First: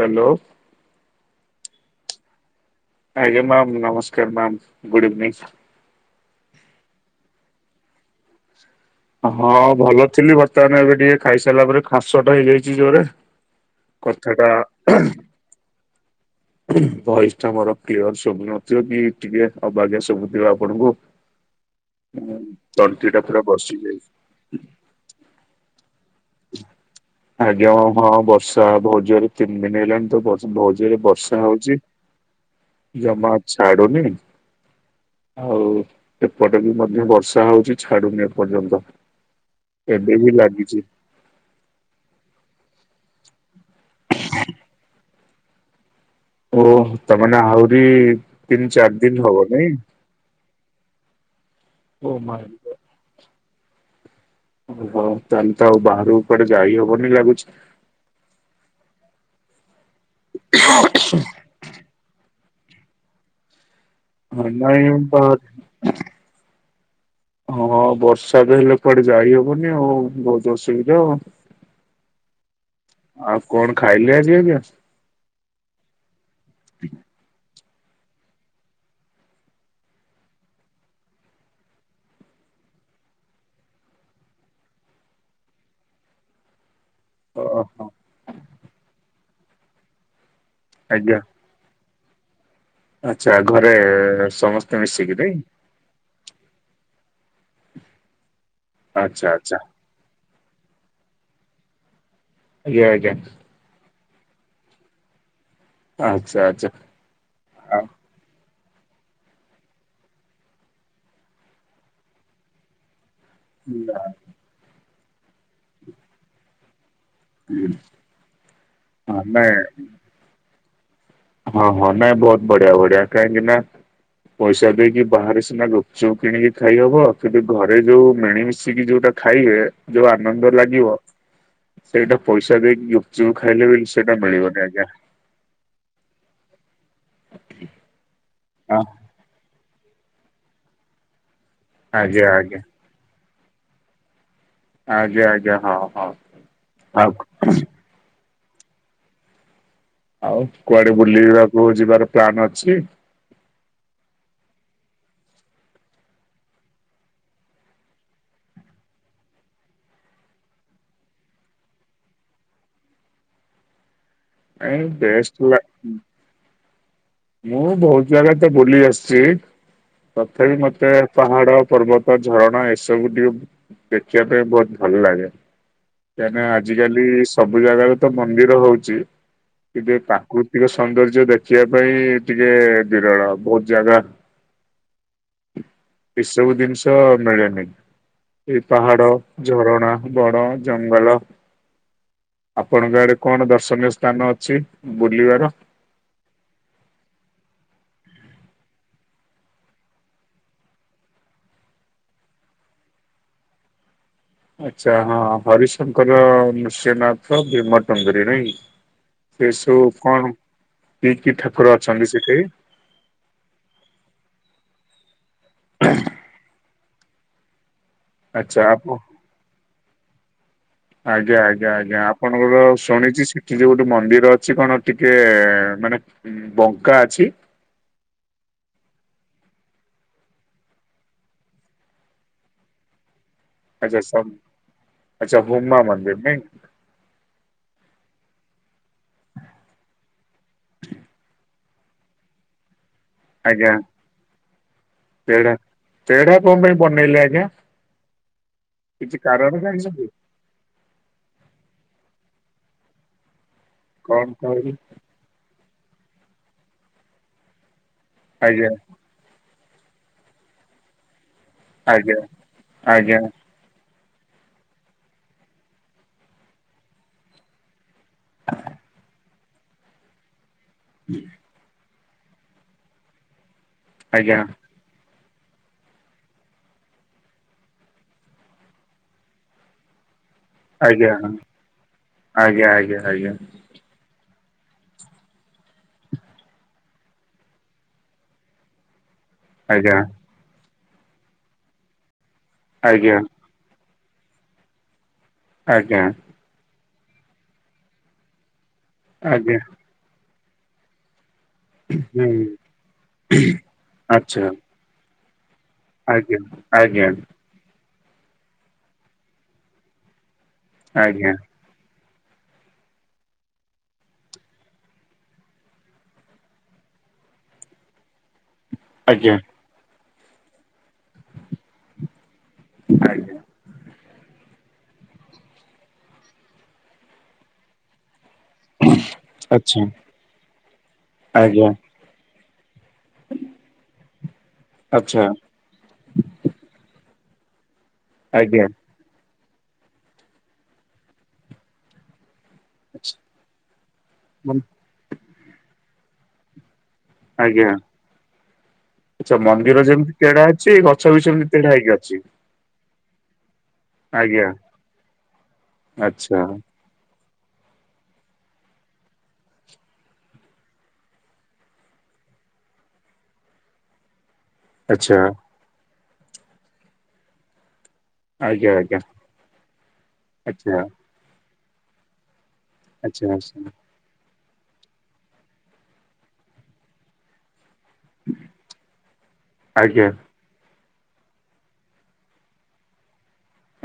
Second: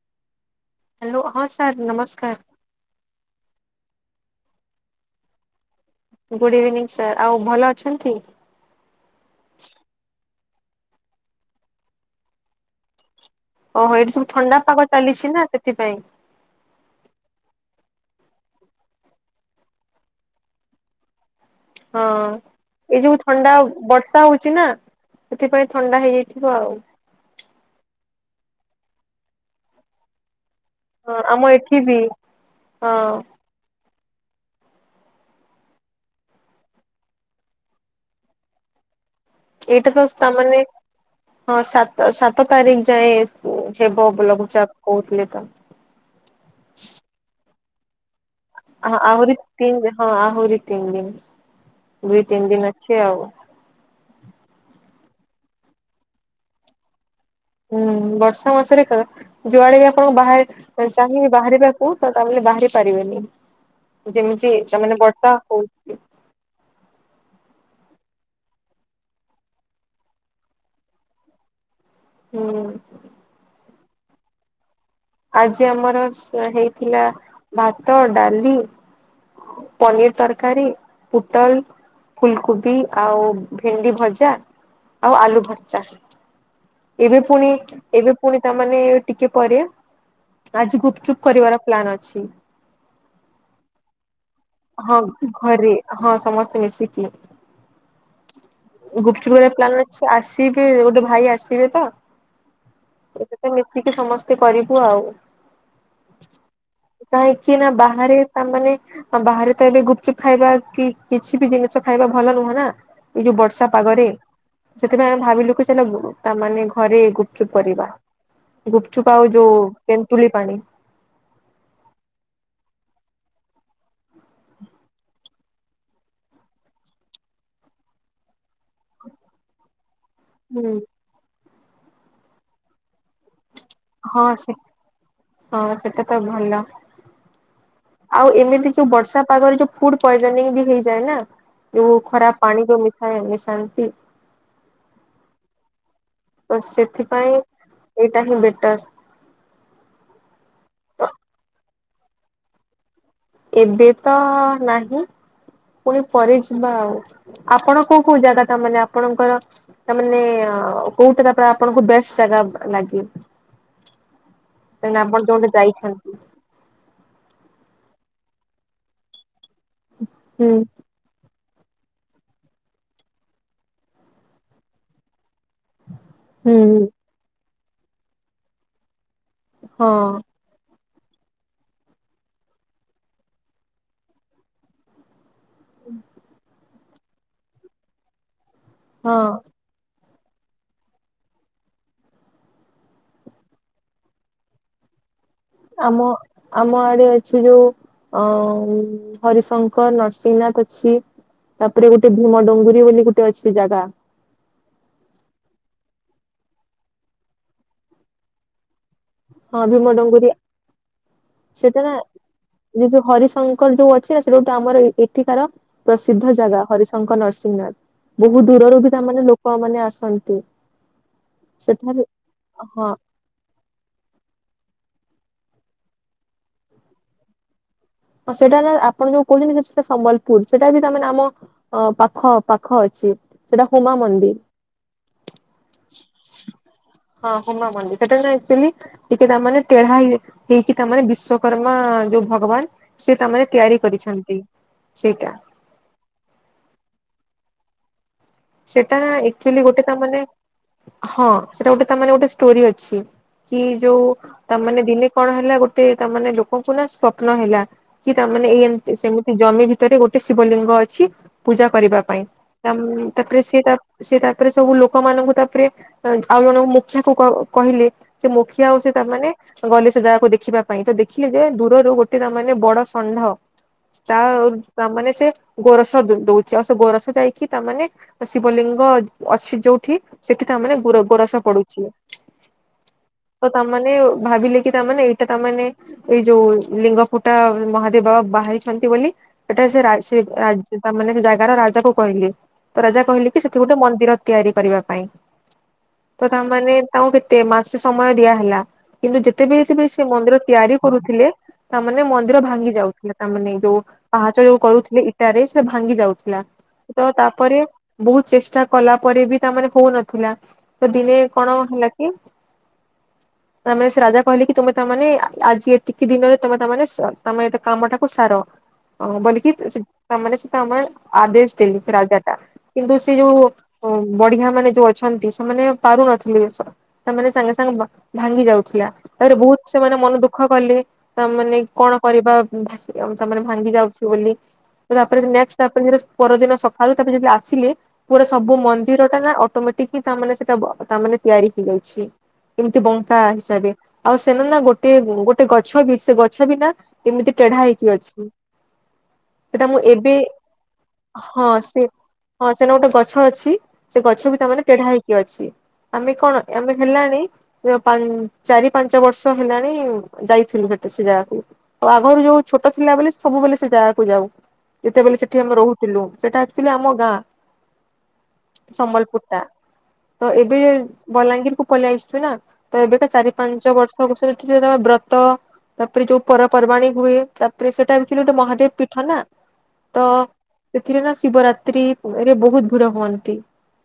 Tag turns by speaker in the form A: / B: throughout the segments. A: Hello.
B: Hello ହଁ sir ନମସ୍କାର।
A: ଆଜ୍ଞା ମ୍ୟାମ୍ ନମସ୍କାର ma'am good evening.
B: Good evening sir ଆଉ ଭଲ ଅଛନ୍ତି?
A: ହଁ ଭଲ ଥିଲି ବର୍ତ୍ତମାନ ଏବେ ଟିକେ ଖାଇସାରିଲା ପରେ ଖାସ ଟା ହେଇଯାଇଛି ଜୋରେ।
B: ଓହୋ ଏଇଠି ସବୁ
A: କଥାଟା
B: ଥଣ୍ଡା ପାଗ ଚାଲିଛି ନା ସେଥିପାଇଁ।
A: ଭଏସ୍ ଟା ମୋର କ୍ଲିଅର୍ ଶୁଭୁନଥିବ କି ଟିକେ ଅବାଗ୍ୟା ଶୁବୁଥିବ ଆପଣଙ୍କୁ। [inaudible]
B: ହଁ ଏଇ
A: ତଣ୍ଟି ଟା
B: ଯୋଉ
A: ପୁରା
B: ଥଣ୍ଡା
A: ବସି ଯାଇଛି।
B: ବର୍ଷା ହଉଛି ନା ସେଥିପାଇଁ ଥଣ୍ଡା ହେଇଯାଇଥିବ ଆଉ।
A: ଆଜ୍ଞା ହଁ ହଁ ବର୍ଷା ବହୁତ୍ ଜୋରେ ତିନି ଦିନ ହେଲାଣି ତ ବର୍ଷା ବହୁ ଏ
B: ହଁ
A: ବର୍ଷା
B: ଆମ ଏଠି
A: ହଉଛି
B: ବି ହଁ
A: ଜମା ଛାଡୁନି। ଆଉ ଏପଟେ ବି ମଧ୍ୟ ବର୍ଷା ହଉଛି ଛାଡୁନି ଏ ପର୍ଯ୍ୟନ୍ତ।
B: ଏଇଟା ତ ସ୍ତାମାନେ ହଁ ସାତ ସାତ ତାରିଖ ଯାଏଁ ହେବ ଲଘୁଚାପ କହୁଥିଲେ ତ।
A: ଓ ତମାନେ ଆହୁରି ତିନି ଚାରି ଦିନ ହବ
B: ଆହୁରି
A: ନାଇଁ
B: ତିନି ହଁ ଆହୁରି ତିନି ଦିନ
A: ଓ
B: ଦୁଇ ତିନି
A: ମାଇଁ
B: ଦିନ ଅଛି ଆଉ।
A: ଓହୋ ତାହାନେ ତ ଆଉ ବାହାରକୁ କୁଆଡେ ଯାଇ ହବନି ଲାଗୁଛି।
B: ହୁଁ ବର୍ଷା ମାସରେ କ ଯୁଆଡେବି ଆ [inaudible]
A: ହଁ
B: ଯେମିତି ତା
A: ନାଇଁ
B: ମାନେ
A: ବା
B: ବର୍ଷା ହଉଚି।
A: ହଁ, ବର୍ଷା ବି ହେଲେ କୁଆଡ଼େ ଯାଇ ହେବନି ଆଉ। ବହୁତୁ ଅସୁବିଧା
B: [inaudible]
A: ଆଉ କ'ଣ ଖାଇଲେ ଆଜି ଆଜ୍ଞା?
B: ଆଜି ଆମର ହେଇଥିଲା ଭାତ, ଡ଼ାଲି। ପନିର୍ ତର୍କାରୀ, ପୁଟଲ୍ ଫୁଲ୍ କୁବି ଆଉ ଭେଣ୍ଡି ଭଜା ଆଉ ଆଲୁ ଭର୍ତା। ଏବେ ପୁଣି
A: ଓହୋ
B: ଏବେ ପୁଣି ତା' ମାନେ ଟିକେ ପରେ ଆଜି ଗୁପ୍ ଚୁପ୍ କରିବାର ପ୍ଲାନ୍ ଅଛି।
A: ଆଚା, ଘରେ ସମ
B: ହଁ ଘରେ, ହଁ ସମସ୍ତେ ମିଶିକି
A: ଆଚ୍ଛା
B: ଗୁପ୍ଚୁପ୍ କରିବା
A: ଆଚ୍ଛା
B: ପ୍ଲାନ୍, ଆସିବେ ଗୋଟେ ଭାଇ ଆସିବେ ପା।
A: [inaudible]
B: ମିଶିକି ସମସ୍ତେ କରିବୁ ଆଉ।
A: [inaudible]
B: କାହିଁକି ନା
A: ଆ-
B: ବାହାରେ ତା' ମାନେ ବାହାରେ ତ ଏବେ ଗୁପଚୁପ୍ ଖାଇବା, କି କିଛି ବି ଜିନିଷ ଖାଇବା ଭଲ ନୁହଁ ନା। ଏଇ ଯଉ ବର୍ଷା ପାଗରେ, ସେଥି ପାଇଁ ଆମେ ଭାବିଲୁ କି ତା ମାନେ ଘରେ ଗୁ ଚୁପ୍
A: ହଁ
B: କରିବା, ଗୁପ୍ଚୁପ୍ ଆଉ ଯଉ
A: ନାଇଁ
B: ତେନ୍ତୁଲି ପାଣି।
A: ହଁ ହଁ ନାଇଁ, ବହୁତ୍ ବଢ଼ିଆ ବଢ଼ିଆ କାହିଁକି ନା ପଇସା ଦେଇକି ବାହାରେ ସିନା ଗୁପ୍ଚୁପ୍ କିଣିକି ଖାଇ ହବ, ଘରେ ଯଉ ମିଳି ମି ମିଶିକି ଯଉଟା ଖାଇବେ, ଯଉ ଆନନ୍ଦ
B: ହୁଁ।
A: ଲାଗିବ। ସେଇଟା ପଇସା ଦେଇକି ଗୁପ୍ଚୁପ୍ ଖାଇଲେ ବି ସେଇଟା
B: [unintelligible] ଆଉ
A: ମିଳିବନି ଆଜ୍ଞା।
B: ଏମିତି
A: ହଁ
B: ଯଉ ବର୍ଷା ପାଗରେ ଯଉ ଫୁଡ୍ ପଏଜନିଂ ବି ହେଇଯାଏ ନା। ଯଉ
A: ଆଜ୍ଞା
B: ଖରାପ୍
A: ଆଜ୍ଞା
B: ପାଣି-----ମିଶାନ୍ତି।
A: [inaudible]
B: ସେଥି
A: ଆଉ
B: ପାଇଁ ଏଇଟା ହିଁ ବେଟର୍।
A: ଆଉ କୁଆଡ଼େ ବୁଲିବାକୁ ଯିବାର ପ୍ଲାନ୍ ଅଛି?
B: ଏବେ ତ ନାହିଁ, ପୁଣି ପରେ ଯିବା ଆଉ। ଆପଣ କଉ କଉ ଜାଗା, ତା ମାନେ ଆପଣଙ୍କର ତା'ମାନେ କଉଟା ତା'ପରେ ଆପଣଙ୍କୁ ବେଷ୍ଟ୍ ଜାଗା ଲାଗେ?
A: [unintelligible]
B: କାହିଁକି ଆପଣ ଯୋଉଠି ଯାଇଛନ୍ତି
A: ମୁଁ ବହୁତ୍ ଜାଗା ବୁଲି ଆସ୍‌ଚି,
B: ହୁଁ
A: ତଥାପି ମତେ ପାହାଡ, ପର୍ବତ, ଝରଣା ଏସବୁ ଟିକେ ଦେଖିବା ପାଇଁ, ବହୁତ୍ ଭଲ୍ ଲାଗେ। କା--ନା
B: ହୁଁ
A: ଆଜିକାଲି ସବୁ ଜାଗାରେ ତ ମନ୍ଦିର ହଉଚି,
B: ହଁ
A: ସୌନ୍ଦର୍ଯ୍ୟ ଦେଖିବା ପାଇଁ, ଟିକେ ବିରଳ, ବହୁତ୍ ଜାଗା ଏସବୁ ଦିନ୍‌ଷ ମିଳେନି, ଏଇ ପାହାଡ,
B: ହଁ
A: ଝରଣା ବଡ଼ ଜଙ୍ଗଲ, ଆପଣଙ୍କ ଆଡ଼େ କ'ଣ ଦର୍ଶନୀୟ ସ୍ଥାନ ଅଛି ବୁଲିବାର।
B: ଆମ ଆମ ଆଡ଼େ ଅଛି ଯଉ ହରି ଶଙ୍କର୍, ନର୍ସିଂନା---ଅଛି। ତା'ପରେ ଗୁଟେ ଭୁମ ଡୁଙ୍ଗୁରି ବୋଲି ଗୁଟେ ଅଛି ଜାଗା।
A: ଆଚ୍ଛା, ହଁ ହରି ଶଙ୍କର, ନୃସିଂହ ନାଥ, ଭୀମ ଟୁଙ୍ଗୁରୀ ଏ
B: ହଁ
A: ସବୁ
B: ଭୀମ ଡଙ୍ଗୁରୀ
A: କଣ କି କି ଠାକୁର
B: ସେଟା ନା
A: ଅଛନ୍ତି ସେଠି?
B: ଯେ ଯୋଉଁ ହରିଶଙ୍କର ଯୋଉ ଅଛି ନା ସେ ଟା ଗୋଟେ ଆମର ଏଠିକାର ପ୍ରସିଦ୍ଧ ଜାଗା ହରିଶ୍। ଶଙ୍କର ନରସିଂହ ନାଥ୍ ବହୁତ
A: ଆଚ୍ଛା
B: ଦୂରରୁ
A: ଆପଣ
B: ବି ତା ମାନେ ଲୋକମାନେ ବି ଆସନ୍ତି।
A: ଆଜ୍ଞା - ଆଜ୍ଞା -ଆଜ୍ଞା
B: ସେଠାରେ
A: ଆପଣଙ୍କର
B: ହଁ
A: ଶୁଣିଛି ସି। ସେଠି ଯୋଉ ଗୋଟେ ମନ୍ଦିର ଅଛି କଣ ଟିକେ ମାନେ ବଙ୍କା ଅଛି।
B: ହଁ ସେଇଟା ନା ଆପଣ ଯୋଉ କହୁଛନ୍ତି ସେଟା ସମ୍ବଲପୁର୍ ସେଇଟା ବି ତ ଆମ। ପାଖ ପାଖ ଅଛି। ସେଟା ହୁମା
A: ଆଚ୍ଛା ସ
B: ମନ୍ଦିର
A: ଆଚ୍ଛା ହୁମା ମନ୍ଦିର ନାଇ।
B: ହଁ ହୁମା ମନ୍ଦିର୍ ସେଟା ସିନା ଆକ୍ଚୁଆଲି। ଟିକେ ତାମାନେ ଟେଢା ହେଇକି ତାମାନେ ବିଶ୍ଵକର୍ମା ଯୋଉଁ ଭଗବାନ୍। ସିଏ ତା ମାନେ
A: ଆଜ୍ଞା
B: ତିଆରି କରିଛନ୍ତି ସେଇଟା।
A: ତେଢା ତେଢା କଣ ପାଇଁ ବନେଇଲେ ଆଜ୍ଞା?
B: ସେଟା
A: କିଛି କାରଣ
B: ଏକ୍ଚୁ୍ଲି ଗୋଟେ ତା
A: ଜାଣିଛନ୍ତି
B: ମାନେ? ହଁ ସେଟା ଗୋଟେ ତା ମାନେ ଗୋଟେ ଷ୍ଟୋରି ଅଛି କି ଯୋଉ
A: କଣ
B: ତା
A: କହିଲେ
B: ମାନେ ଦିନେ। କଣ ହେଲା ଗୋଟେ ତା ମାନେ ଲୋକଙ୍କୁ ନା ସ୍ଵପ୍ନ ହେଲା କି ତା ମାନେ
A: ଆଜ୍ଞା
B: ଏମିତି ସେମିତି। ଜମି ଭିତରେ ଗୋଟେ ଶିବଲିଙ୍ଗ ଅଛି ପୂଜା କରିବା
A: ଆଜ୍ଞା
B: ପାଇଁ ତା।
A: ଆଜ୍ଞା
B: ସେ ତା ସେ ତାପରେ ସବୁ ଲୋକମାନଙ୍କୁ ତା ପରେ। ଆଉ ଜଣଙ୍କୁ ମୁଖିଆକୁ କହିଲେ ସେ ମୁଖିଆ ଆଉ ସେ ତା ମାନେ ଗଲେ ସେ ଜାଗାକୁ ଦେଖିବା। ପାଇଁ ତ ଦେଖିଲେ ଯେ ଦୂରରୁ ଗୋଟେ ତା ମାନେ ବଡ ଷଣ୍ଢ ତା।
A: ଆଜ୍ଞା
B: ତା ମାନେ ସେ ଗୋରସ ଦ ଦୋଉଛି ଆଉ ସେ ଗୋରସ ଯାଇକି ତା ମାନେ। ଶିବଲିଙ୍ଗ ଅଛି ଯୋଉଠି? ସେଠି ତା ମାନେ
A: ଆଜ୍ଞା
B: ଗୋରସ ପଡୁଛି
A: ଆଜ୍ଞା ଆଜ୍ଞା
B: ତ ତା। ମାନେ ଭାବିଲେ କି ତାମାନେ ଏଇଟା ତା ମାନେ। ଏଇ ଯୋଉ ଲିଙ୍ଗ ଫୁଟା ମହାଦେବ ବାବା ବାହାରିଛନ୍ତି ବୋଲି। ଏଟା ମାନେ ସେ ରାଜା ତା ମାନେ ସେ ଜାଗାର ରାଜା କୁ କହିଲେ ତ ରାଜା
A: ଆଜ୍ଞା ଆଜ୍ଞା
B: କହିଲେ କି। ସେଠି ଗୋଟେ ମନ୍ଦିର ତିଆରି କରିବା ପାଇଁ।
A: ଆଜ୍ଞା।
B: ତା ମାନେ ତାଙ୍କୁ କେତେ ମାସେ ସମୟ ଦିଆହେଲା କିନ୍ତୁ
A: ଆଜ୍ଞା
B: ଯେତେବି ଯେ ସେ ମନ୍ଦିର ତିଆରି। କରୁଥିଲେ ତାମାନେ
A: ହୁଁ
B: ମନ୍ଦିର ଭାଙ୍ଗି ଯାଉଥିଲା ତାମାନେ ଯୋଉଁ
A: ଆଚ୍ଛା
B: ପାହାଚ ଯୋଉଁ କରୁଥିଲେ। ଇଟାରେ ସେ ଭାଙ୍ଗି
A: ଆଜ୍ଞା
B: ଯାଉଥିଲା
A: ଆଜ୍ଞା
B: ତ ତା। ପରେ ବହୁତ୍ ଚେଷ୍ଟା କଲା ପରେ ବି ତା ମାନେ ହୋଉନଥିଲା ତ ଦିନେ
A: ଆଜ୍ଞା
B: କଣ ହେଲା। କି।
A: [unintelligible]
B: ତା ମାନେ ସେ ରାଜା କହିଲେ କି ତୁମେ ତା ମାନେ ଆଜି ଏତିକି ଦିନରେ ତମେ ତା ମାନେ କାମ ଟାକୁ ସାର। ଅ
A: ଆଜ୍ଞା
B: ବଲକି ସୁ ସେ ତା ମାନେ ଆଦେଶ୍ ଦେଲେ ସେ ରାଜା। କିନ୍ତୁ ସେ
A: ଆଜ୍ଞା
B: ଯୋଉ ଉଁ। ବଢିଆ ମାନେ ଯୋଉ ଅଛନ୍ତି ସେମାନେ ପାରୁନଥିଲେ ସେମାନେ ସାଙ୍ଗେ ସାଙ୍ଗେ ଭାଙ୍ଗି ଯାଉ। ଥିଲା ତାପରେ ବହୁତ୍
A: ଆଚ୍ଛା
B: ସେମାନେ ମନ ଦୁଃଖ କଲେ ତା ମାନେ
A: ଆଜ୍ଞା
B: କଣ? କରିବା ଭାଙ୍ଗି ତା ମାନେ ଭାଙ୍ଗି ଯାଉଛି ବୋଲି ତାପରେ
A: ଆଚ୍ଛା
B: ନେକ୍ସଟ୍ ତାପରେ ତା ପରଦିନ ସକାଳୁ। ତା ପରେ ଯଦି ଆସିଲି ମୋର ସବୁ
A: ଆଜ୍ଞା ଆଜ୍ଞା
B: ମନ୍ଦ୍। ନ୍ଦିର ଟା ନା ଅଟୋମେଟିକ୍ ତା ମାନେ ସେଟା ତା ମାନେ ତିଆରି ହେଇଯାଇଛି। ଏମିତି ବଙ୍କା ହିସାବେ ଆଉ ସେମାନେ ନା ଗୋଟିଏ ଗୋଟିଏ ଗଛ ବି ସେ ଗଛ ବି ନା। ଏମିତି ତେଢା ହେଇକି ଅଛି।
A: ଆଚ୍ଛା
B: ସେଟା ମୁଁ
A: ମନ୍ଦିର
B: ଏବେ
A: ଯେମିତି ତେଢା ଅଛି ଗଛ ବି ସେମିତି
B: ହଁ
A: ତେଢା
B: ସେ
A: ହେଇକି ଅଛି।
B: ହଁ ସେନା ଗୋଟେ ଗଛ ଅଛି ସେ ଗଛ ବି
A: ଆଜ୍ଞା
B: ତା ମାନେ ତେଢା ହେଇକି ଅଛି ଆମେ
A: ଆଚ୍ଛା
B: କଣ ଆମେ। ହେଲାଣି ପାନ୍ ଚାରି ପାଞ୍ଚ ବର୍ଷ ହେଲାଣି ଯାଇଥିଲୁ ସେଠି ସେ ଜାଗାକୁ। ଆଉ ଆଗରୁ ଯୋଉ ଛୋଟ ଥିଲା ବେଲେ ସବୁବେଲେ ସେ ଜାଗାକୁ ଯାଉ। ଯେତେବେଲେ
A: ଆଚ୍ଛା
B: ସେଠି ଆମେ ରହୁଥିଲୁ ସେଟା ଆକଚୁଆଲି ଆମ ଗାଁ।
A: ଆଜ୍ଞା ଆଜ୍ଞା
B: ସମ୍ବଲପୁର ଟା ତ ଏବେ
A: ଆଚ୍ଛା
B: ବଲାଙ୍ଗୀରକୁୁ ପଳେଇ ଆସିଚୁ ନା ତ ଏବେତ
A: ଆଚ୍ଛା
B: ଚାରି
A: ଆଚ୍ଛା
B: ପାଞ୍ଚ ବର୍ [unintelligible] ବ୍ରତ ତାପରେ ଯୋଉ ପର ପର୍ବାଣୀ ହୁଏ। ତାପରେ ସେଟା ହଉଚି ଗୋଟେ ମହାଦେବ ପୀଠ ନା। ତ
A: ଆଜ୍ଞା
B: ସେଥିରେ ନା ଶିବରାତ୍ରି ରେ ବହୁତ ଭିଡ ହୁଅନ୍ତି।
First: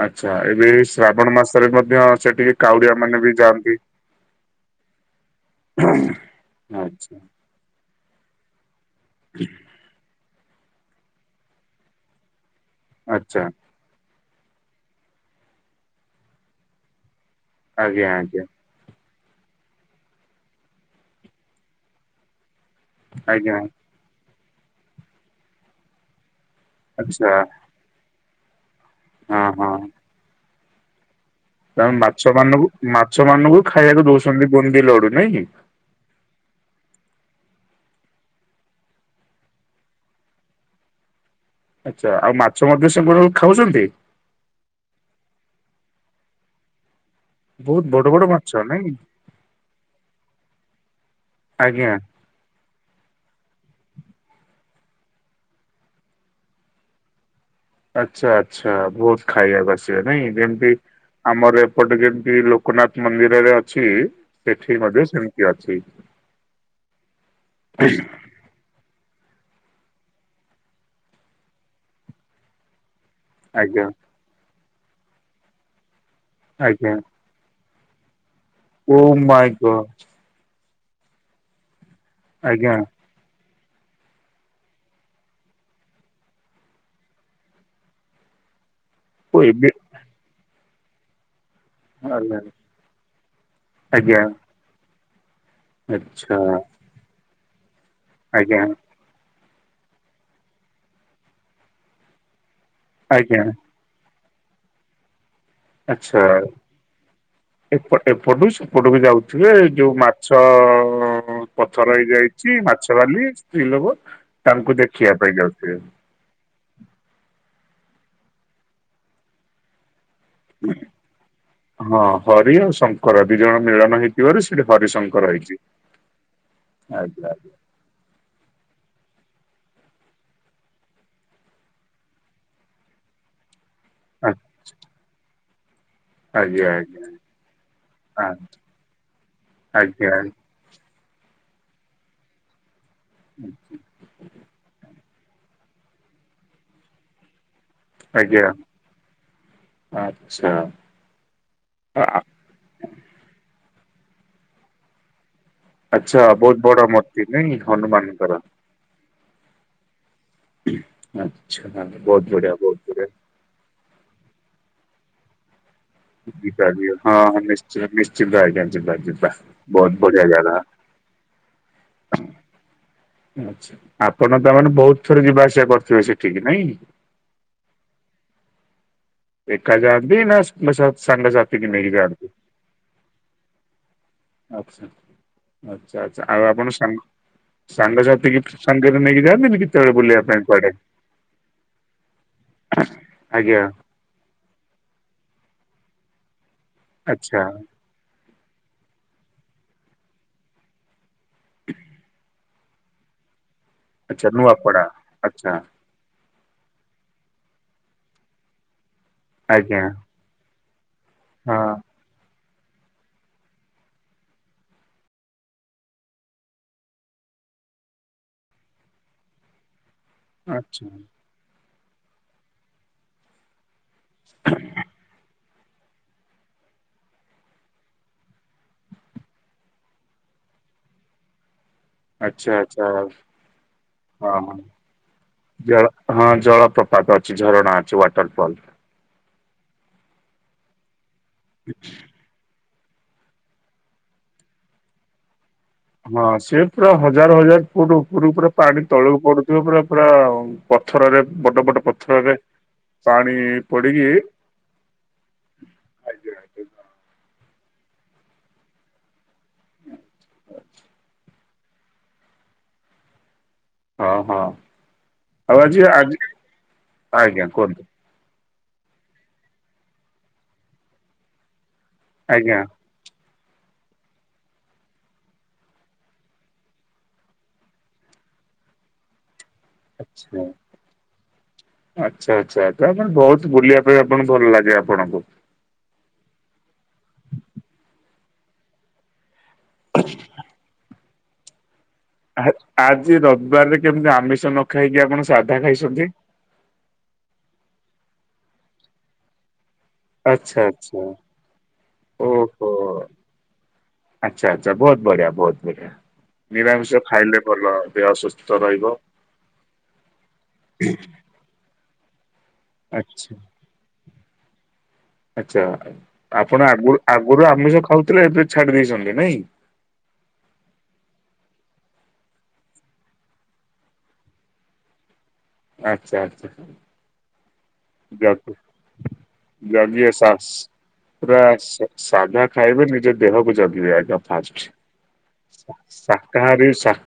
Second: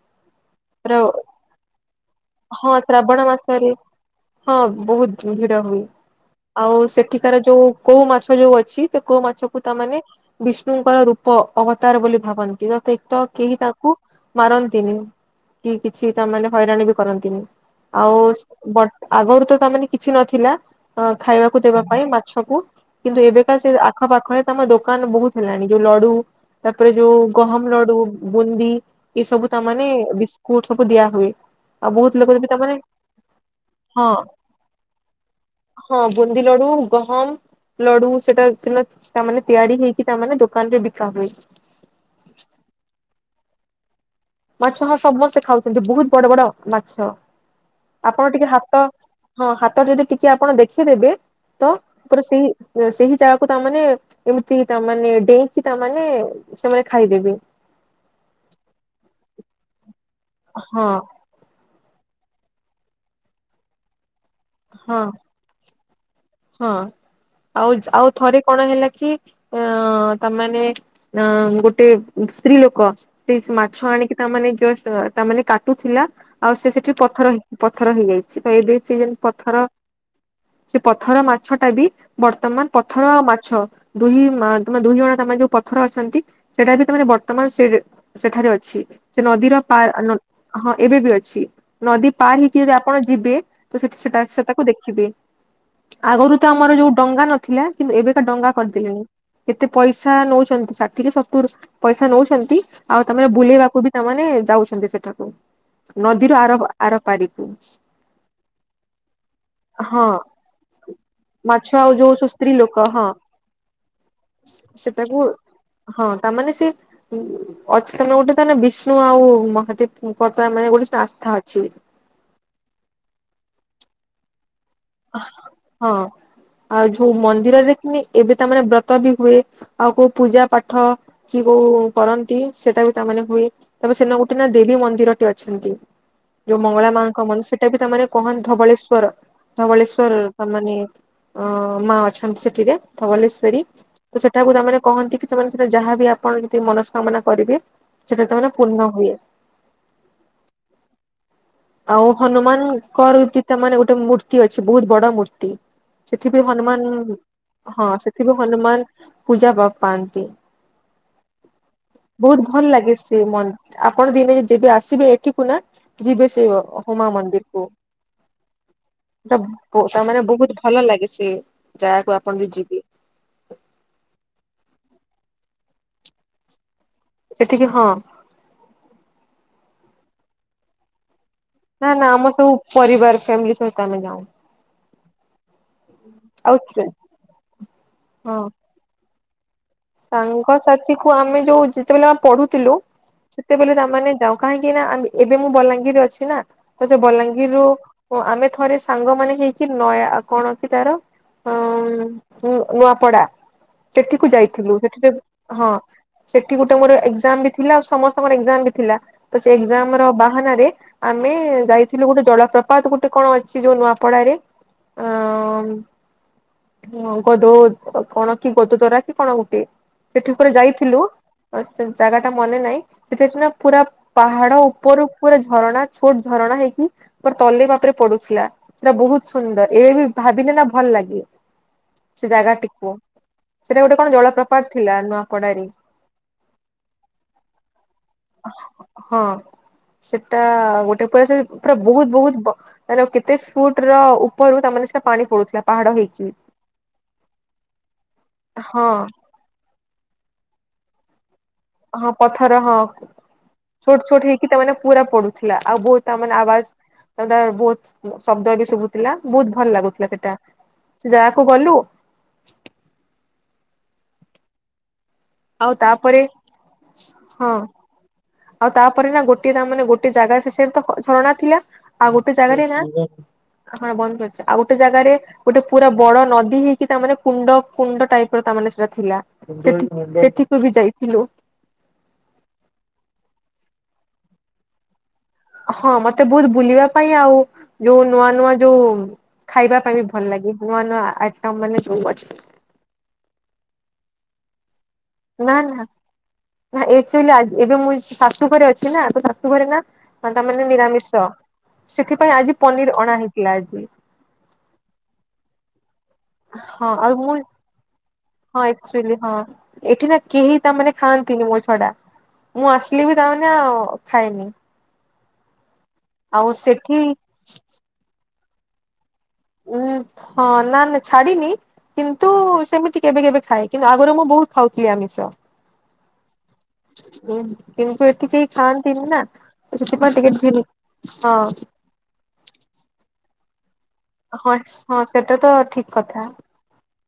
A: ଆଚ୍ଛା ଏବେ
B: ପୁରା
A: ଶ୍ରାବଣ ମାସରେ ମଧ୍ୟ ସେଠିକି
B: ହଁ
A: କାଉଡିଆ ମାନେ
B: ଶ୍ରାବଣ
A: ବି
B: ମାସରେ
A: ଯାଆନ୍ତି।
B: ହଁ ବହୁତ ଭିଡ ହୁଏ। ଆଉ
A: ଆଚ୍ଛା
B: ସେଠିକାର ଯୋଉ କୋଉ ମାଛ ଯୋଉ ଅଛି ସେ କୋଉ ମାଛକୁ ତାମାନେ ବିଷ୍ଣୁଙ୍କର ରୂପ ଅବତାର ବୋଲି ଭାବନ୍ତି। ତ [unintelligible]
A: ଆଚ୍ଛା
B: କେହି ତାକୁ ମାରନ୍ତିନି କି କିଛି ତା ମାନେ ହଇରାଣ ବି କରନ୍ତିନି।
A: ଆଜ୍ଞା
B: ଆଉ
A: ଆଜ୍ଞା
B: ବ ଆଗରୁ ତ ତାମାନେ କିଛି ନଥିଲା ଅ ଖାଇବାକୁ ଦେବା ପାଇଁ ମାଛକୁ କିନ୍ତୁ
A: ଆଜ୍ଞା
B: ଏବେକା ସେ ଆ ଆଖ ପାଖରେ ତମ ଦୋକାନ ବହୁତ ହେଲାଣି। ଯୋଉ ଲଡୁ ତାର ଯୋଉ
A: ଆଚ୍ଛା
B: ଗହମ ଲଡୁ ବୁନ୍ଦି ଏ
A: ହଁ
B: ସବୁ
A: ହଁ
B: ତାମାନେ ବିସ୍କୁଟ ସବୁ ଦିଆ ହୁଏ।
A: ତା
B: ଆଉ ବହୁତ ଲୋକ
A: ମାଛ
B: ବି
A: ମାନଙ୍କୁ
B: ତାମାନେ
A: ମାଛ ମାନଙ୍କୁ ଖାଇବାକୁ
B: ହଁ
A: ଦଉଛନ୍ତି ବୁନ୍ଦି ଲଡୁ ନାଇଁ କି?
B: ହଁ ବୁନ୍ଦି ଲଡୁ ଗହମ। ଲଡୁ ସେଟା ସିନା ତାମାନେ ତିଆରି ହେଇକି ତାମାନେ ଦୋକାନ ରେ ବିକା ହୁଏ।
A: ଆଚ୍ଛା ଆଉ ମାଛ ମଧ୍ୟ ସେ [unintelligible] ଖାଉଚନ୍ତି?
B: ମାଛ ହଁ ସମସ୍ତେ ଖାଉଚନ୍ତି ବହୁତ ବଡ ବଡ ମାଛ
A: ବହୁତ ବଡ ବଡ
B: ଆପଣ
A: ମାଛ
B: ଟିକେ ହାତ
A: ନାଇଁ
B: ହଁ ହାତ ଯଦି ଟିକେ ଆପଣ ଦେଖିଦେବେ ତ
A: ଆଜ୍ଞା।
B: ପୁରା ସେଇ ସେହି ଜାଗାକୁ ତାମାନେ ଏମିତି ତା ମାନେ ଡେଇଁକି ତାମାନେ ସେମାନେ ଖାଇଦେବେ।
A: ଆଛା ଆଚ୍ଛା ବହୁତ ଖାଇବାକୁ ଆସିବେ ନାଇଁ କି ଯେମତି
B: ହଁ
A: ଆମର ଏପଟେ ଯେମିତି ଲୋକନାଥ ମନ୍ଦିରରେ ଅଛି ସେଠି
B: ହଁ
A: ମଧ୍ୟ ସେମତି ଅଛି।
B: ହଁ ଆଉ ଜ ଆଉ ଥରେ କଣ ହେଲା କି ଆଁ ତାମାନେ ଆଁ ଗୋଟେ ସ୍ତ୍ରୀ ଲୋକ ସେ ମାଛ
A: ଆଜ୍ଞା
B: ଆଣିକି ତାମାନେ ଜଷ୍ଟ୍ ତାମାନେ କାଟୁଥିଲା ଆଉ ସେ
A: ଆଜ୍ଞା
B: ସେଠି ପଥର ପଥର ହେଇଯାଇ ଚି [unintelligible]
A: ଓ
B: ସେ ଯେମିତି
A: ମାଇଁ
B: ପଥର
A: ଗଡ୍
B: ସେ ପଥର ମାଛ ଟା ବି ବର୍ତ୍ତମାନ
A: ଆଜ୍ଞା
B: ପଥର ମାଛ ଦୁଇ ମା ଦୁଇ ଜଣ ତମ ଯୋଉ ପଥର ଅଛନ୍ତି ସେଟା ବି ତମେ ବର୍ତ୍ତମାନ ସେ ସେଠାରେ ଅଛି ସେ
A: ଓ
B: ନଦୀର
A: ଏବେ
B: ପା ହଁ ଏବେ ବି ଅଛି। ନଦୀ
A: ଆଜ୍ଞା
B: ପାର ହେଇକି ଯଦି ଆପଣ ଯିବେ ତ ସେଠି ସେ ସେଟାକୁ ଦେଖିବେ।
A: ଆଚ୍ଛା
B: ଆଗରୁ ତ ଆମର ଯୋଉ ଡଙ୍ଗା ନଥିଲା କିନ୍ତୁ ଏବେକା ଡଙ୍ଗା
A: ଆଜ୍ଞା
B: କରିଦେଲେଣି। କେତେ ପଇସା ନଉଚନ୍ତି ଷାଠି କି ସତୁୁର ପଇସା ନଉଛନ୍ତି ଆଉ ତମେ
A: ଆଜ୍ଞା
B: ବୁଲେଇବାକୁ ବି ସେମାନେ ଯାଉଛନ୍ତି ସେଠାକୁ।
A: ଆଚ୍ଛା
B: ନଦୀର ଆର ଆର ପାରିକୁ
A: ଏ ଏପଟୁ ସେପଟକୁ ଯାଉଥିବେ ଏ ଯୋଉ
B: ହଁ
A: ମାଛ ତ
B: ମାଛ ଆଉ
A: ପଥର
B: ଯୋଉ ସବୁ ସ୍ତ୍ରୀ
A: ହେଇଯାଇଚି
B: ଲୋକ
A: ମାଛ
B: ହଁ
A: ବାଲି ସ୍ତ୍ରୀ ଲୋକ ତାଙ୍କୁ ଦେଖିଆ
B: ସେଟାକୁ
A: ପାଇଁ ଯାଉଚି।
B: ହଁ ତାମାନେ ସେ ହଁ ଅଛି ତ ଗୋଟେ ତାନେ ବିଷ୍ଣୁ ଆଉ ମହାଦେବ ପଦ ମାନେ ଗୋଟେ ସେ ଆସ୍ଥା ଅଛି।
A: ହଁ ହରି ଆଉ ଶଙ୍କର ଦି ଜଣ ମିଳନ ହେଇ ହେଇଥିବାରୁ ସେଠି ହରି ଶଙ୍କ
B: ହଁ ଆଉ ଯୋହୁ
A: ଆଜ୍ଞା
B: ମନ୍ଦିରରେ ତୁମେ ଏବେ ତା ମାନ ବ୍ରତ ବି ହୁଏ ଆଉ କୋଉ ପୂଜା ପାଠ। କି କୋଉ କରନ୍ତି ସେଟା ବି ତାମାନେ ହୁଏ। ତାପ ସେନ
A: ଆ
B: ଗୋଟେ ନା ଦେବୀ ମନ୍ଦିରଟେ ଅଛନ୍ତି। ଯୋଉ
A: ଆଜ୍ଞା
B: ମଙ୍ଗଳା
A: ଆଜ୍ଞା
B: ମାଙ୍କ ମନ୍ଦ ସେଟା ବି ତା ମାନେ
A: ଆ
B: କହନ୍ତି ଧବଳେଶ୍ଵର
A: ଆଜ୍ଞା
B: ଧବଳେଶ୍ଵର
A: ଆଜ୍ଞା।
B: ତା ମାନେ ଅ ମା ଅଛନ୍ତି ସେଠିରେ ଧବଲେଶ୍ଵରୀ। ତ ସେଠାକୁ ତାମାନେ କହନ୍ତି କି ସେମାନେ ସେ ଯାହାବି ଆପଣ ଯଦି ମନସ୍କାମନା କରିବେ ସେଟା ତମର ପୂର୍ଣ ହୁଏ।
A: ଆଚ୍ଛା।
B: ଆଉ
A: ଆ
B: ହନୁମାନଙ୍କର ପିତା ମାନେ ଗୋଟେ ମୂର୍ତ୍ତି ଅଛି ବହୁତ ବଡ ମୂର୍ତ୍ତି।
A: ଆଚ୍ଛା
B: ସେଠିବି
A: ବହୁତ ବଡ
B: ହନୁମାନ
A: ମୂର୍ତ୍ତି ନାଇଁ
B: ହଁ
A: ହନୁମାନଙ୍କର।
B: ସେଠିବି ହନୁମାନ ପୂଜା ପାଆନ୍ତି।
A: ଆଚ୍ଛା ବହୁତ ବଢ଼ିଆ
B: ଭଲ
A: ବହୁତ
B: ଲାଗେ
A: ବଢିଆ।
B: ସେ ମନ୍ ଆପଣ ଦିନେ ଯେବେ ଆସିବେ ଏଠିକୁ ନା ଜି ବେ ସେଇ
A: ଯିବା ଯିବା
B: ହମା
A: ହଁ ହଁ
B: ମନ୍ଦିରକୁ
A: ନିଶ୍ଚିନ୍ତ ନିଶ୍ଚିନ୍ତ ଆଜ୍ଞା ଯିବା ଯିବା। ବହୁତ
B: ତା ମାନେ
A: ବଢିଆ ଜାଗା
B: ବହୁତ ଭଲ ଲାଗେ ସେ ଯାହାକୁ ଆପଣ ଯ ଯିବେ।
A: ଆଚ୍ଛା ଆପଣ ତାମାନେ ବହୁତ ଥର ଯିବା ଆସିବା କରିୁଥିବେ ସେଠିକି ନାଇଁ।
B: ସେଠିକି ହଁ।
A: ଏକା ଯାଆନ୍ତି ନା ସାଙ୍ଗ ସା
B: ନା ନା ଆମ ସବୁ ପରିବାର ଫ୍ୟାମିଲି ସହିତ ଆମେ ଯାଉ।
A: ଆଚ୍ଛା ଆଚ୍ଛା ଆଚ୍ଛା ଆଉ ଆପଣ ସାଙ୍ଗ ସାଙ୍ଗ ସାଥି
B: ହଁ
A: କିଛି ସାଙ୍ଗରେ ନେଇକି ଯାନ୍ତିନି କି?
B: ସାଙ୍ଗସାଥି କୁ ଆମେ ଯୋଉ ଯେତେବେଳେ ଆମେ ପଢୁଥିଲୁ
A: ଆଜ୍ଞା
B: ସେତେବେଳେ ତାମାନେ ଯାଉ। କାହିଁକି ନା ଏବେ ମୁଁ ବଲାଙ୍ଗୀର ଅଛି ନା ତ ସେ
A: ଆଚ୍ଛା
B: ବଲାଙ୍ଗୀରରୁୁ ଓ ଆମେ ଥରେ ସାଙ୍ଗମାନେ ହେଇକି ନୟା କଣ ଅଛି ତାର ଅ ଉଁ ନୂଆପଡା
A: ଆଚ୍ଛା
B: ସେଠିକୁ ଯାଇଥିଲୁ
A: ନୂଆପଡା
B: ସେଠିରେ
A: ଆଚ୍ଛା
B: ହଁ। ସେଠି ଗୋଟେ ମୋର ଏକ୍ସଜାମ ବି ଥିଲା ଆଉ ସମସ୍ତଙ୍କର ଏକ୍ସଜାମ ବି ଥିଲା ତ ସେ
A: ଆଜ୍ଞା
B: ଏକ୍ସଜାମ ର ବାହାନାରେ ଆମେ
A: ହଁ
B: ଯାଇଥିଲୁ ଗୋଟେ ଜଳପ୍ରପାତ ଗୋଟେ କଣ ଅଛି ଯୋଉ ନୂଆପଡାରେ ଅ ହଁ ଗଦୁ କଣ କି ଗଧ ଦରା କି କଣ ଗୋ ଟେ ସେଠି ପୁରା
A: ଆଚ୍ଛା
B: ଯାଇଥିଲୁ ସେ ଜାଗା ଟା ମନେ ନାଇଁ ସେଠିନା ପୁରା ପାହାଡ ଉପର ଉପରେ ଝରଣା ଛୋଟ ଝରଣା ହେଇକି ମୋର ତଲେ ବାପରେ ପଡୁଥିଲା। ସେଟା ବହୁତ ସୁନ୍ଦର ଏବେ ବି ଭାବିଲେ ନା ଭଲ ଲାଗେ। ସେ
A: ଆଚ୍ଛା ଆଚ୍ଛା
B: ଜାଗାଟିକୁ
A: ହଁ।
B: ସେଟା ଗୋଟେ କଣ ଜଳପ୍ରପାତ ଥିଲା ନୂଆପଡାରେ
A: ଜଳ ହଁ ଜଳପ୍ରପାତ ଅଛି ଝରଣା ଅଛି ୱାଟର ଫଲ୍।
B: ହଁ ସେଟା ଗୋଟେ ପା ସେ ପୁରା ବହୁତ ବହୁତ ତାଲେ ଆଉ କେତେ ଫୁଟ ର ଉପରୁ ତାମାନେ ସେ ପାଣି ପଡୁଥିଲା। ପାହାଡ ହେଇକି
A: ହଁ ସିଏ ପୁରା ହଜାର ହଜାର ଫୁଟ ଉପରୁ ଉପରୁ ପାଣି
B: ହଁ
A: ତଳକୁ ପଡୁ ପରେ ପୁରା ପଥରରେ ବଡ ବଡ
B: ହଁ
A: ପଥରରେ
B: ପଥର ହଁ
A: ପାଣି ପଡିକି
B: ଛୋଟ ଛୋଟ ହେଇ ତା ମାନେ ପୁରା ପଡୁଥିଲା ଆଉ ବହୁତ ତା ମାନେ ଆବାଜ ତାଟା ବହୁତ ଶବ୍ଦ ବି ଶୁଭୁଥିଲା ବହୁତ ଭଲ ଲାଗୁଥିଲା ସେଟା ସେ ଯାଗାକୁ ଗଲୁ।
A: ହଁ ହଁ ଆଉ ଆଜି ଆଜି ଆଜ୍ଞା
B: ହଁ
A: କୁହନ୍ତୁ।
B: ଆଉ ତାପରେ ନା ଗୋଟେ ତା ମାନେ ଗୋଟେ ଜାଗା ସେଟ ତ ଝରଣା ଥିଲା। ଆଉ ଗୋଟେ
A: ଆଜ୍ଞା
B: ଜାଗାରେ ନା ହଁ ବନ୍ଦ କରିଛି ଆଉ ଗୋଟେ ଜାଗାରେ ଗୋଟେ ପୁରା ବଡ ନଦୀ ହେଇକି ତାମାନେ କୁଣ୍ଡ କୁଣ୍ଡ ଟାଇପ ର ତାମାନେ ସେଟା ଥିଲା। ସେଠ
A: ଆଚ୍ଛା
B: ସେଠିକୁ ବି ଯାଇଥିଲୁ।
A: ଆଚ୍ଛା ଆଚ୍ଛା ତା ମାନେ ବହୁତ ବୁଲିବା ପାଇଁ ଆପଣଙ୍କୁ ଭଲ ଲାଗେ ଆପଣଙ୍କୁ।
B: ହଁ ମତେ ବହୁତ ବୁଲିବା ପାଇଁ ଆଉ ଯୋଉ ନୂଆ ନୂଆ ଯୋଉ ଖାଇବା ପାଇଁ ବି ଭଲ ଲାଗେ ନୂଆ ନୂଆ ଆଇଟମ୍ ମାନେ ଯୋଉ ଅଛି।
A: ଆ ଆଜି ରବାରରେ କେମିତି ଆମିଷ ନ ଖାଇକି ଆପଣ।
B: ନା
A: ସାଧା
B: ନା
A: ଖାଇଛନ୍ତି।
B: ନା ଏକଚୁଲି ଆ ଏବେ ମୁଁ ଶାଶୁ ଘରେ ଅଛି ନା ତ ଶାଶୁ ଘରେ ନା। ହଁ ତା
A: ଆଚ୍ଛା
B: ମାନେ
A: ଆଚ୍ଛା
B: ନିରାମିଷ ସେଥିପାଇଁ ଆଜି
A: ଓହୋ
B: ପନିର୍ ଅଣା ହେଇଥିଲା ଆଜି।
A: ଆଚ୍ଛା ଆଚ୍ଛା ବହୁତ୍ ବଢିଆ ବହୁତ୍ ବଢ଼ିଆ।
B: ହଁ ଆଉ ମୁଁ
A: ସୁସ୍ଥ
B: ହଁ
A: ରହିବ
B: ଏକ୍ଚୁଆଲି ହଁ ଏଠି ନା କେହି ତାମାନେ ଖା ତିନି ମୋ ଛଡା ମୁଁ ଆସିଲି ବି
A: ଆଛା
B: ତାମାନେ ଆଉ ଖାଏନି।
A: ଆଚ୍ଛା
B: ଆଉ
A: ଆପଣ ଆଗୁରୁ
B: ସେଠି
A: ଆଗୁରୁ ଆମିଷ ଖାଉଥିଲେ ଏବେ ଛାଡି ଦେଇଛନ୍ତି ନାଇଁ?
B: ଉଁ ହଁ ନା ନା ଛାଡ଼ିନି। କିନ୍ତୁ ସେମିତି କେବେ କେବେ ଖାଏ କିନ୍ତୁ ଆଗୁରୁ ମୁଁ ବହୁତ୍ ଖାଉଥିଲି ଆମିଷ।
A: ଆଚ୍ଛା ଆଚ୍ଛା।
B: ଉଁ କିନ୍ତୁ ଏଠି କେହି
A: ଜଗି
B: ଖାଆନ୍ତିନି ନା ତ
A: ଜଗିଅ
B: ସେଥିପାଇଁ
A: ସାସ୍
B: ଟିକେ। ହଁ
A: ପୁରା ସା ସାଧା ଖାଇବେ ନିଜ ଦେହକୁ ଜଗିବେ ଆଗ।
B: ହଁ
A: ଫାଷ୍ଟ୍
B: ହଁ ସେଟା ତ ଠିକ କଥା।
A: ଶାକାହାରୀ ଶା